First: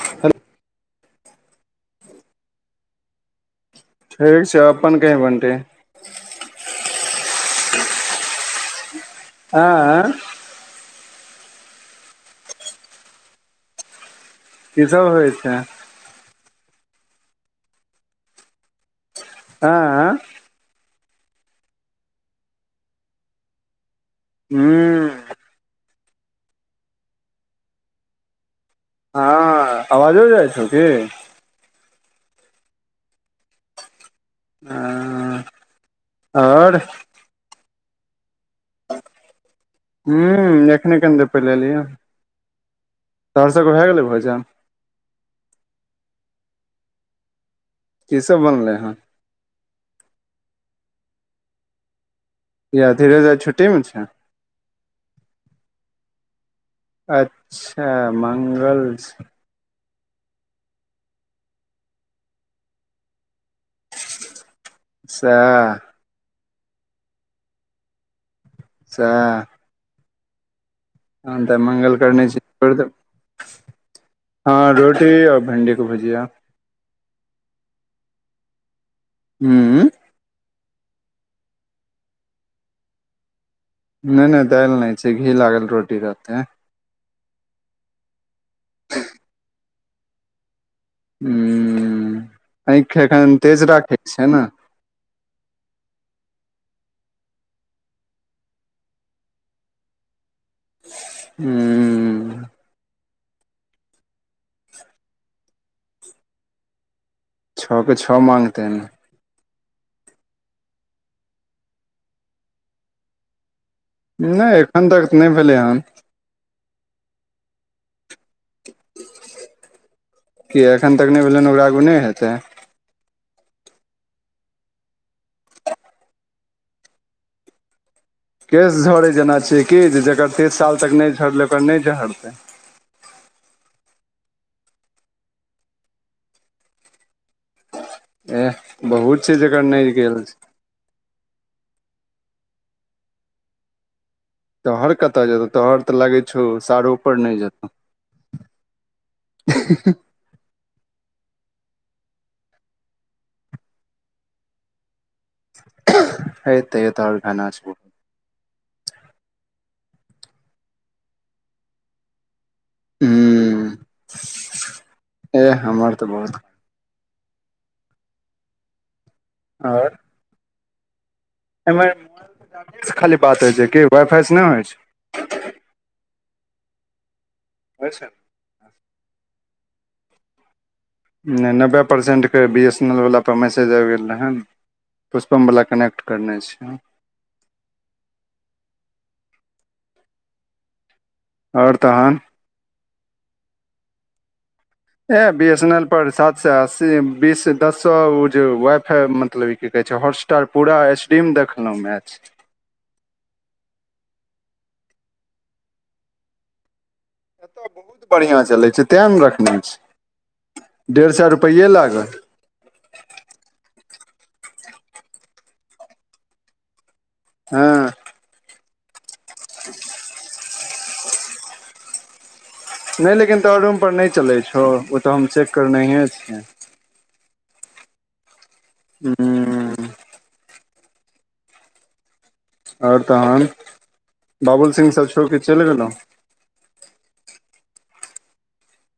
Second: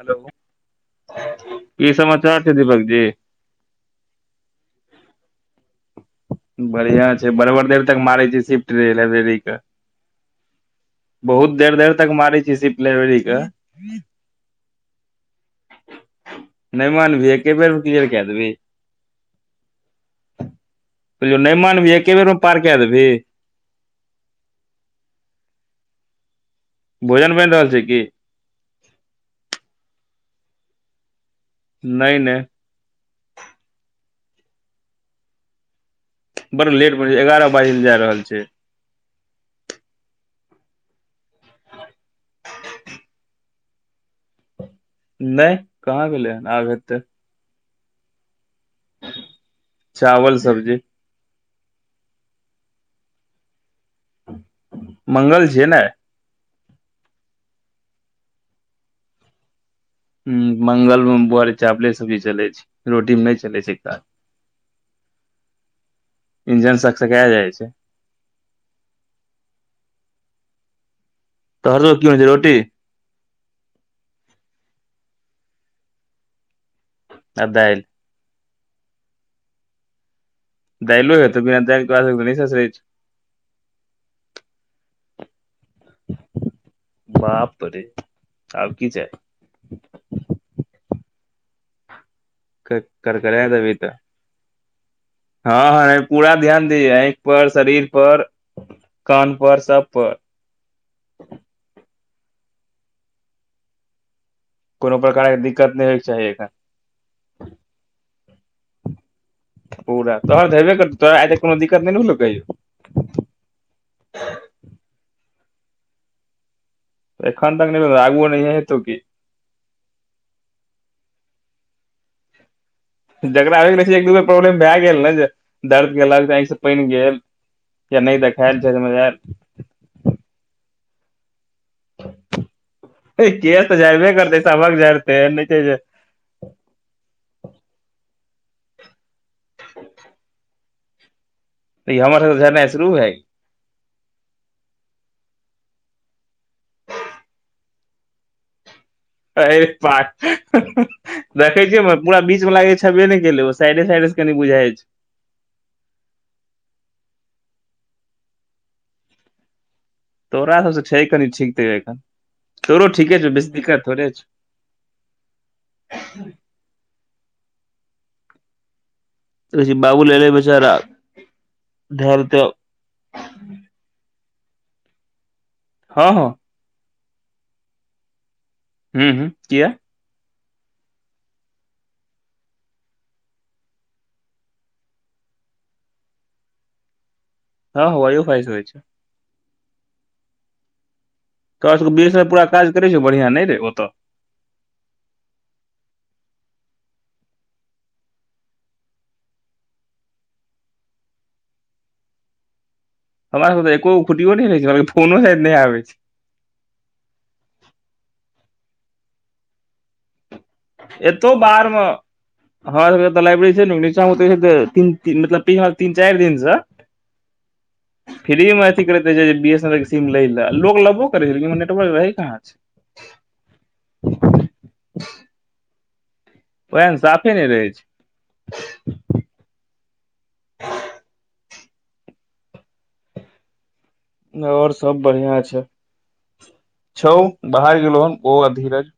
Hello कि समाचार छै दीपक जी ठीक छै अपन कही बटी बढ़िया छै बड़बर देर तक मारे छीही सिफ्ट रे लाइब्रेरी। के आय बहुत देर देर तक मारै छीही शिफ्ट लाइब्रेरी के। कि सभ होइ छै नहि मानबीही एके बेर मे क्लियर क देबीही आय। कहलीयो नहि मानबीही एके बेरमे पार के देबही। हू। भोजन बनि रहल छै कि। ह आवाजो जाइ छौ कि नहि नहि। [unintelligible] बड़ आओर लेट भेले एगारह बाजी ल जाय रहल छै हु एखने कनि देर पहिले एलिय हैं। तोहर सभ के भए गेलै भोजन। नहि कहाँ भेलै हन आब हतै। की सभ बनले हन चावल सब्जी। किया धिरज आय छुट्टी मे छै। मंगल छिये ने आय। अच्छा मंगल छै। हु मंगल मे बउवा रे चावले सब्जी चलै छै रोटी मे नहि चलै छै काज सेह इंजन सकसकाय जाइ छै। सेह। तहन त आय तोहर मंगल सब की होइ करने छै छी त रोटी तोईर दबही। हँ रोटी आऔर भिणडी के भूजिया आ दाईल। हू। दाइलो हेतो बिना दाईल के तोरा सभ के नय ससरय छै नहि नहि दालि नहि छै घी लागल रोटी रहते। बापरे आउ कि छैए हू आँखि एखन करकराइत तेज राखै छै ने ह ह ए पूरा ध्यान देही आँखि पर शरीर पर कान पर सभ पर हू कोनो प्रकार के दिक्कत नहि होय के चाही एखन। छओ के छओ माँगते हैं पूरा तोहर तऽ हेबे करतौ तोरा आइ तक कोनो दिक्कत नहि ने होलौ कहियौ। नहि एखन तक नहि भेलै हन। एखन तक नहि आगू नहि हेतो कि कि एखन तक नहि भेलै ने ओरा आगू नहि हेतै। जकरा हो गेलै एक दू बेर प्रॉब्लम भए गेल ने जे दर्द कक से पानि गेल। नहि तार झ म यार कीज जकर तीस साल तक नहि झड़लै ओकर नहि झड़तै। केस तऽ झड़बे करतै सभक़ँ झड़ते एह बहुत छै जकर नहि गेल। तऽ हमर सभके झरनाइ शुरू हय तोहर कतय जेतौ तोहर तऽ लागै छौ सारोपर नहि जेतौ। है लागल देखे छियै पूरा बीच मे लागे छेबे नहि केले ओ साइडे साइडे से कनि बुझा छै। हे त तऽ घाना छै तोरा सभसँ छै कनि ठीक तैन तरो ठीके छै बेस हूँ दिक्कत थोड़े छै एह हमर तऽ बहुत कह बाबू लै बेचारा ढेल तऽ एहि खाली बात होइ छै कि वाइ फाइ से नहि होइ छै। ह ह अच्छा हू हू किया नहि नब्बे परसेटके बी एस एन एल वला पर मैसेज आबि गेल रहै हन पुष्पमवला कनेक्ट करनेइ छै। ह यो फाइज होइ छै तोरा आओर तहन सभकेमे पूरा काज करै छौ बढ़िआ नहि रहै ओत ए बी एस एन एल पर सात स अस्सी बीस दस सए ओ जे वाइ फाई मतलब ई की कहै छै हॉटस पूरा स्ट्रीम देखलहूँ मैच हमरा सभके त एकोुटियो न रहे छै हमरा फोनो साद नहि आबे छ एतय बहुत बढ़िआ चलै छै तै ने रखना छै डेढ़ सए रुपैए लागत ह सभ तऽ लाइब्रेरी छैनचा तीन चारि दिनसँ [inaudible] ह। फ्री मे अथी करैते बी एस एन एल के सीम ले ले लोग लेबो करै छै लेबो नेटवर्क रहे कहाँ छै। नहि लेकिन तो रूम पर नहि चलै छौ ओ तऽ हम चेक करने छियै। ओहन साफे नहि रहै छै। हू आओर तहन छै बाबुल और सब सिंहसँ बढ़िया छोड़िकऽ छै चलि गेलहुँ। छौ बाहर गेलो हन ओ धीरज।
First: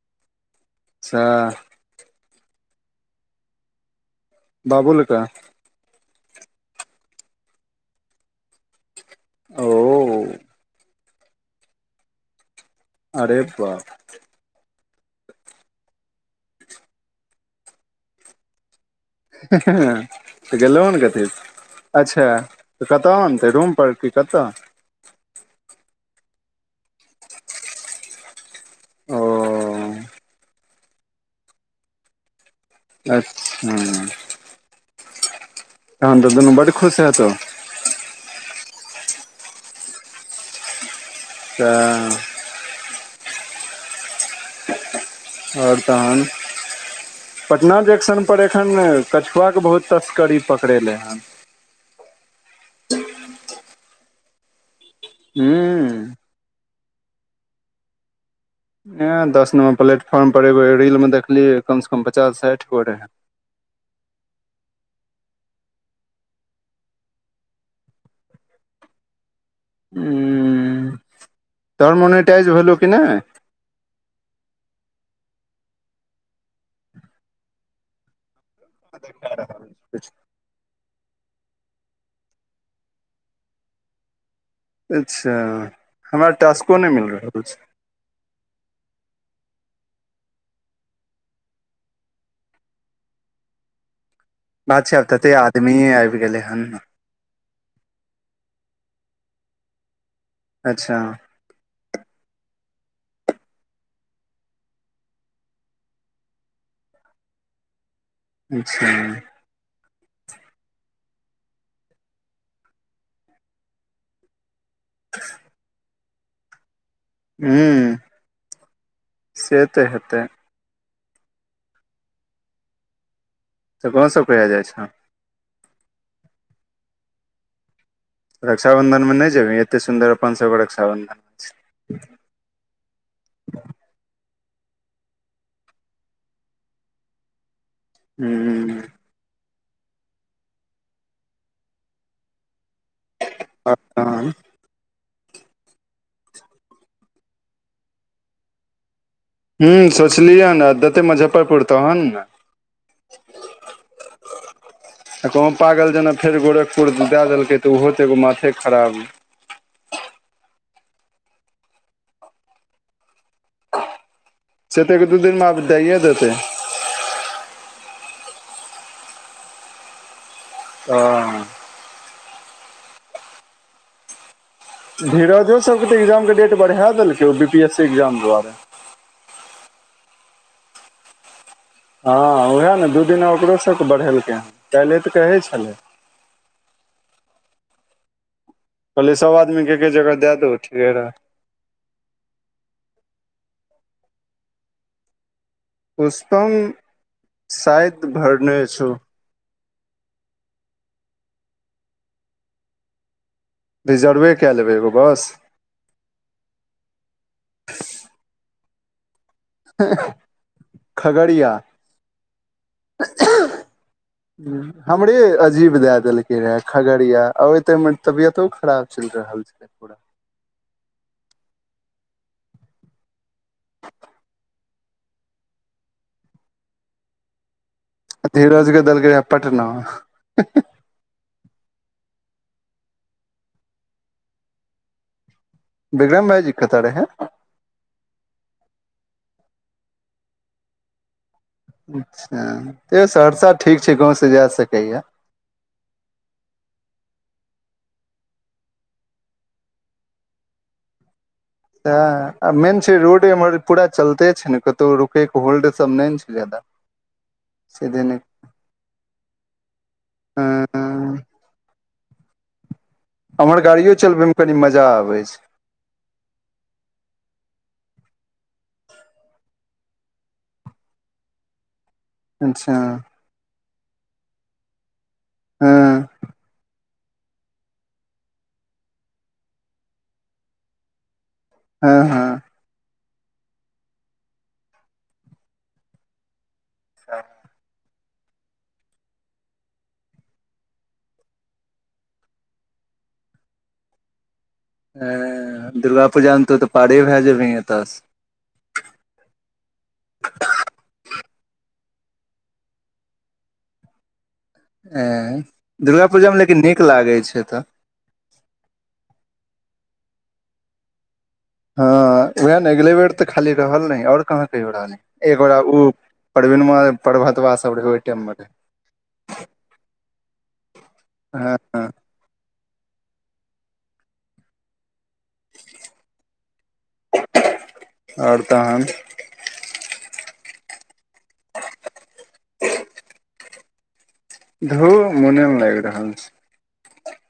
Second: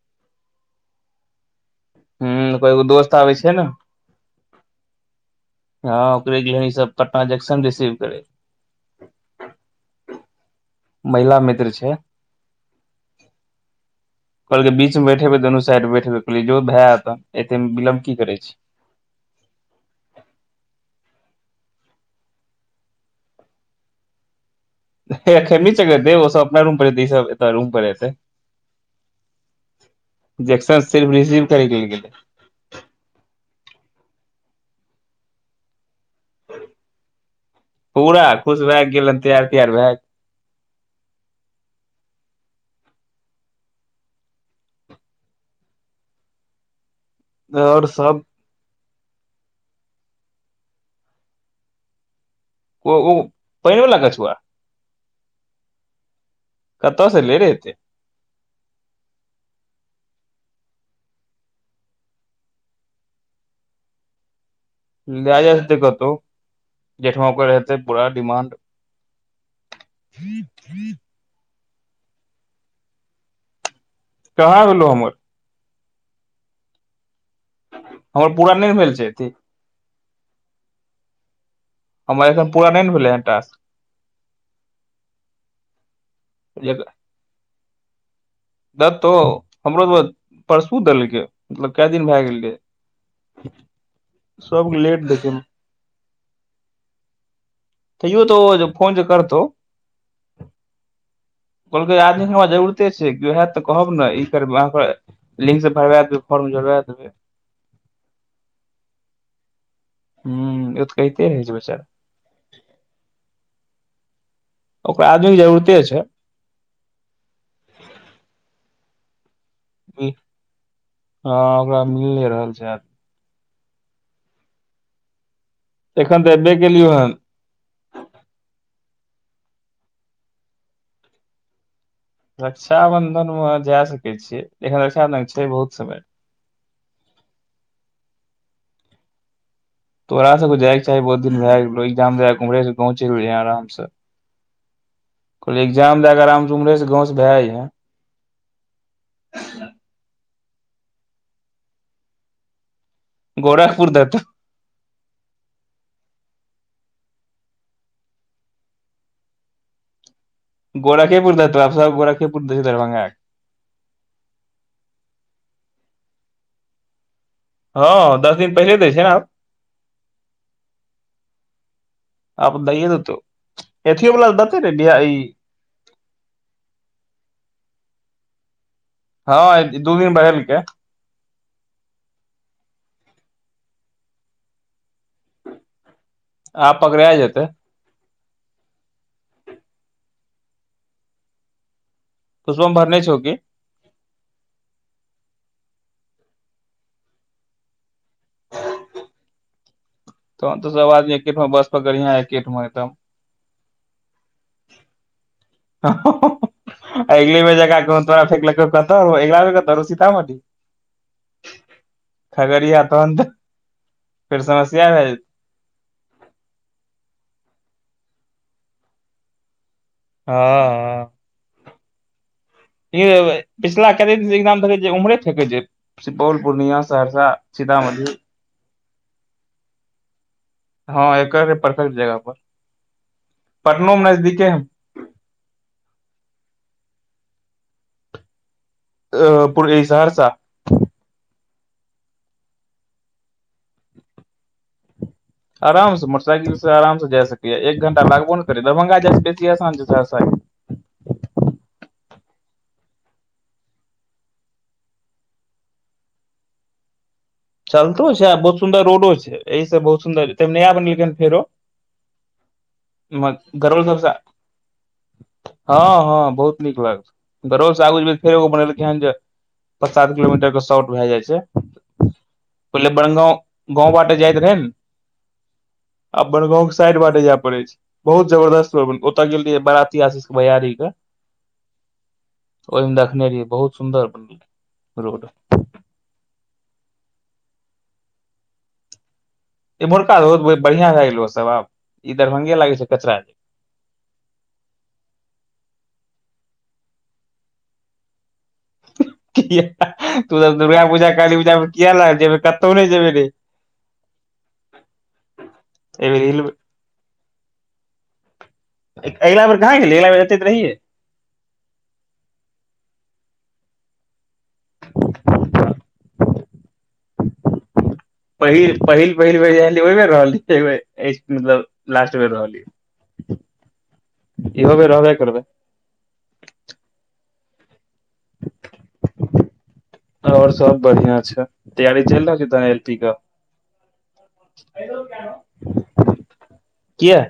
सेह हू कोइ एगो दोस्त आबै छै ने बाबूल कऽ ह ओकरे गेले ई सभ पटना जंक्शन रिसीव करे। ओ। महिला मित्र छै अरे बाप कहलकै बीच मे बैबे दुनू साइड मे बैठेबे कहलियै जो भए एत एते मे विलमब की करै छै। ह तऽ गेलहु ने कथी। अच्छा त कतऽ आनतै रूम परर कि कतऽ ओ सभ अपना रूम परै रूम पर एतै ओ। ्न सिर्फ रिसीव करिक ल गेलै अच्छा। तहन तऽ दुनू बड खुश हैता। पूरा खुश भए गेलनि तैयार तैयार भए गेल। [inaudible] आओर तहन पटना और सब जंक्शन पर एक अखन कछुआ के बहुत तस्करी पकड़ेले हन। ओ ओ पानि वाला कछुआ [inaudible] कतअ सऽ ऐलय रे ऐतै ए दस नंबर प्लेटफॉर्म पर एगो रील मे देखलियै कम से कम पचास साठि गो रहे। लए जायतै कतहु जेठमा ओकर रहते पूरा डिमांड। [inaudible] तोहर मोनिटइज भेललो कि नहि। [unintelligible] हमर पूरा नहि भेल छै एती। [inaudible] हमर एखन पूरा नहि ने भेलै ह टास्क। अच्छा हमरा टस्को नहि मिल रहल अछि। दतो हमरो त परसू देलकै मतलब क दिन भए गेल रहे। [unintelligible] [unintelligible] आछा लेट देखे तते मे। आदमीे आबि गेलै हन। त यो त फोन जे करतौ [unintelligible] कहलकै आदमीे हमरा जरूरते छै केओ होत तऽ कहब ने ई कर अहाँ लिंक से भरबा देब फर्म जोड़बा देबै। [inaudible] हू ए त कहहिते होइ छै बचारा। ओकरा आदमी के जरूरते छै। हू से तऽ हेतै। ह ओकरा मिल नहि रहल छै आदी। तऽ कोन सब कहा जाइ छ एखन तऽबे केलियौ हन। रक्षाबन्धनमे नहि जेबहै एतेक सुन्दर अपन सभके रक्षाबन्धन रक्षाबंधन मे जाय सकै छियै एखन रक्षांधन छै बहुत समय। [inaudible] तोहरा सब को जाइके चाही बहुत दिन भए गेलग्जाममहरे। गांव चलि हें आराम आ से तहन कहल एग्जाम दए के आराम से उम्हरे से गांव से भए जेय हें। ह सोचलियै ने देते मुजफ्फरपुर तहन ने। गोरखपुर द तऽ। कह पागल जेना फेर गोरखपुर दए देलकै तऽ ओहो तऽ एगो माथे खराब। गोड़ाके पुर दे तऽब सब गोड़ेपुर देै छै दरभंग एक से ते दू दिनमे आ दइए देतै। हँ दस दिन पहिले दै छै ने आब? [inaudible] आब दैये दतौ यथियो बला दत। धीरजो सबके तऽ एग्जामके डेट बढ़ा देलकै ओ B P S C exam दुआरे। हँ अथी दू दिन बढेलकै। हँ ओएह ने दू दिना ओकरो सबके बढ़ेलकै हँ, काल्हे तऽ कहै छलै। आब पकड़ए जेतै कहलियै सब आदमीके एके जगह दए दौ, ठीके रह पुष्पम भरने छौ की? पुष्पम शायद भरने छौ तहन तऽ सब आदमी एके ठांव बस पकड़िहें, एके ठांव एकदम रिजर्वे कए लेबै एगो बस अगले बेर जकाँ कहूँ तोरा फेक लकौ कन [unintelligible] तब अगिला बेर कतऽ रहौ सीतामढ़ी खगड़िया खगड़िया तहन तऽ फेर समस्या भए हमरे जेतै अजीब दए देलक किये खगड़िया और एत हमर तबियतो खराब चलि रहल छेलै पूरा हँ [unintelligible] पिछिला कत देख उम्हरे फेकै जे सुपौल, पूर्णिया, सहरसा, सीतामढ़ी धीरज के देलकै रहै पटना [inaudible] हँ एकर रहै परफेक्ट जगह पर। पटनो नजदीके है। विक्रम भाइजी कतऽ रहे? अ अ पुर ई सहरसा अच्छा, तैयो सहरसा ठीक छै गाँव से जा सकैयै। आराम से मोटरसाइकिल से आराम से जा सकैए। एक घंटा लागबो ने करै, दरभंगा जाय से बेसी आसान छै सहरसा गेनाइ तए, आ मेन छै रोड एमहर पूरा चलते छै ने कतहु रुकयके होल्डसभ नहि ने छै जादा सीधे चलतो ने छै अ बहुत सुन्दर रोडो छै। एहि सब बहुत सुन्दर छै त नया हम्म बनेलिन फेरो एम्हर गरौल गाड़ियो सबसँ चलबै मे कनी मजा आबै छै हँ हँ बहुत नीक लागय छै। बढ़बो आगू मे फेर एगो बनेलकै हन जे पंच-सात किलोमीटर के शॉर्ट भए जाइ छै छै अच्छा पहिले बनगाँव गाँव बाटे जायत रहै ने हँ आब बनगाँंव के साइड बाटे जाय पड़े छै बहुत जबरदस्त भऽ गेलै, ओतय गेल रयै बाराती आशीष के भैयारी के हँ हँ ओहिमे देखने रहियै बहुत सुंदर बनेलकै, रोड अच्छा [inaudible] एम्हुरका रोड बै बढ़िया भए गेलै सब आब। ई दरभंगे लागे छै कचरा ऐं दुर्गा पूजा मे तो तऽ त पारे भै जेभीं एता से किये हा हा तू तऽ दुर्गा पूजा काली पूजा मे किया लाग जेबै, कत्तो नहि जेबे रे [inaudible] ऐं दुर्गा एहिबेर पूजामे हिल लेकिन नीक लागैत छै एतऽ ए अगला बेर कहाँ गेल, अगला बेर तऽ एत रहिेये हँ उएह नेगलेवेट तऽ खाली रहल ने आओर कहाँ कहियो रहल एको उ [unintelligible] परवीणवा अ प्रभतवा सब रहबय पहिल पहिल पहिल बेर ओहि बेर रहल रहै मतलब हँ लास्ट [unintelligible] बेर रहलिय, इहो बेर रहबे करबै [unintelligible] और तहन और सब बढ़िआ छै। तैयारी चैल रहल छै तऽ एल पी कऽ धू मोने नै लाइग रहल छै किया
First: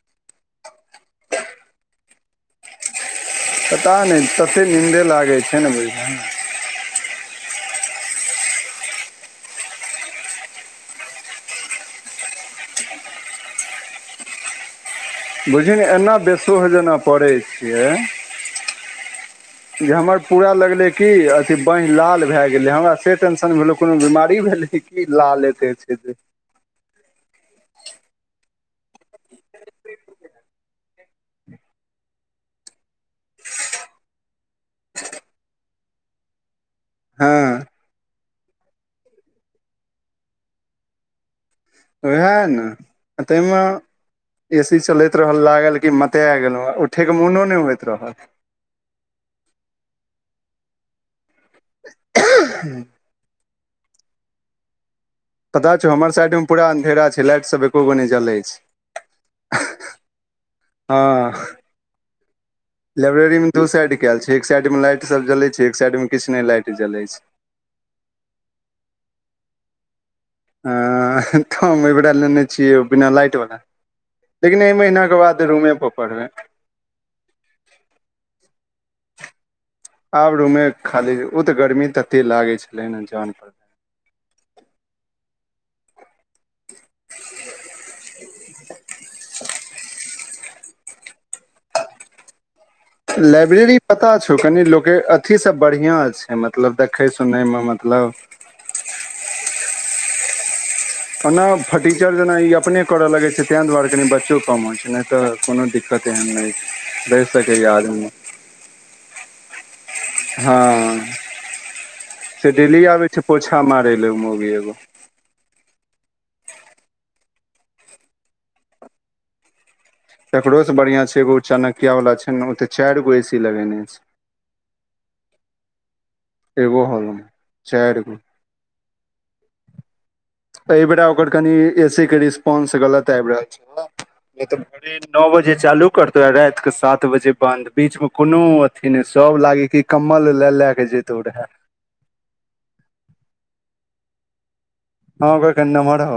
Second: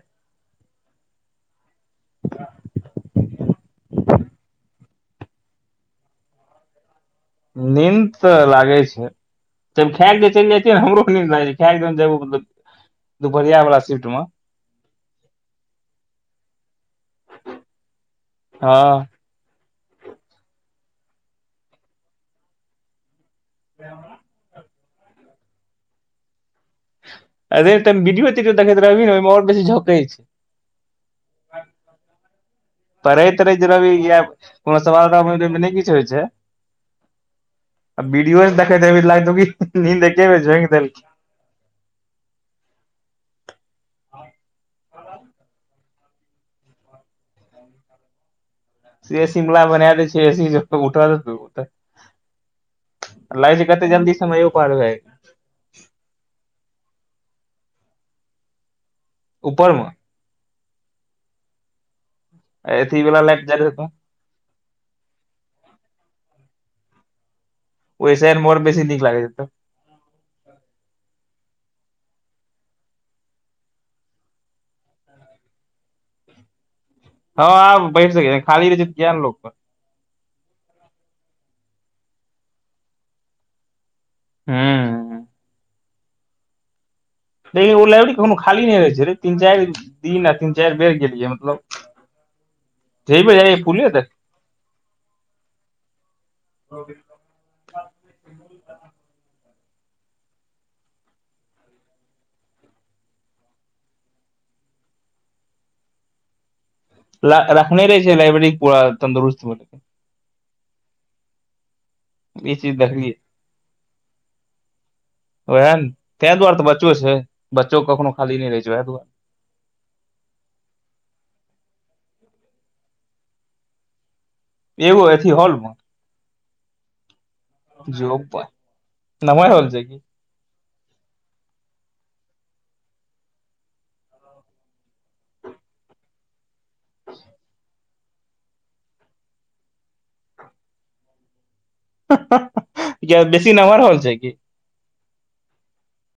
[unintelligible] पता नहि तते नींन्दे लागै छै न बुझलहो नींद तऽ लागे छै तब खै केँ चैल जाइ न हमरो निंद लागै जाइ छै खै केँ जहन जेबै मतलब दुपहरिया वाला शिफट मऽ बुझियौ न एना बेसोह जेना पड़ै छियै। [inaudible] हँ जे हमर पूरा लगले की अथी बानहि लाल भए गेले हमरा से टेंशन भेल कोनो बीमारी भेलै की लाल अते छै जे अरे तनि विडियो तीडियो देखैत रहब न ओइम और बसी झोकै छै [inaudible] पढ़ैत तरहैत जे रहबि य कोनो सवालमे ताबल बनबैत रहबि तऽ नहि किछु होइ छै। हँ विडियो जे देखैत रहबि निंद एकेबेर झौक देलकै उएह नऽ [inaudible] आ ताइम ए सी चलैत रहल लागल की मनै गेलैं उठे कऽ मोनो नहि होइत रहल। से शिमला बना देै छै ए सी उठ देतै [unintelligible] लागै छै कतेक जल्दी समय यौ पार भै पता छौ हमर साइड म पूरा अन्धेरा छै लाइट सब एको गो नहि जलै छै ऊपर म [inaudible] हँ [inaudible] अथी वाला लाइब्रेरी लाइट मे दो जरैत हेतौ साइड कैल छै एक साइड मऽ लाइट सब जलै छै एक साइड मऽ किछ नै लाइट जलै छै। ओहिसँ ऐमहर बेसी नीक लागैत हेतै [unintelligible] तऽ हम एहिबेरा लेने छियै बिना लाइट वला लेकिन एहि महिना कऽ बाद रूमे पर पढ़बै। हँ आ पढ़ै सकै यऽ खाली रहै छै किया नै प आब रूमे खाली ओ तऽ गर्मी तते लागे छले न जान पर [unintelligible] लेकिन ओ लाइब्रेरी कोनो खाली नहि रहै छै रे तीन चार दिन आ तीन चार बेर गेलियै मतलब। [inaudible] जै बेर जाइयै लाइब्रेरी फुले देख पता छौ कनि लोक अथी सब बढ़ियाँ छै मतलब देखै सुनै मऽ मतलब ओना फर्टीचर जेना ई अपने करऽ लगे छै तें दुआरे कनि बच्चो काम हो छै नहि तऽ कोनो दिक्क -त एहन नहि रहि ला सकैए रखने रहै आदमी छै लैब्रेरी पूरा तंदुरुस्त म लेकिन हँ [inaudible] से चीज डेली आबै देखलियै छै पोछा मारे लऽ मोगी एगो। ओएह ने तै दुआरे तऽ बच्चो छै बच्चोे कखनो खाली नहि रहै छै वएह दुआरे। तकरोसँ बढ़िआँ छै एगो चाणक्य वला छै ने ओ तऽ चार गो ए सी लगेने छै। एगो अथि हॉलम एगो हॉलम जो बरह [inaudible] नमहर हॉलछै कि एहिबेरा ओकर कनि ए सी कऽ रिस्पांस गलत आइब रहल छलै नहि तऽ भोरे नओ बजे चालू करतौ रति केँ सात बजे बन्द। बीच में कोनो अथी नै सब लागी की कम्बल ले ले कऽ जेतै रे है। [unintelligible] किया बेसी नमहर हॉल छै की? हँ ओकर कनि नमहर हॉल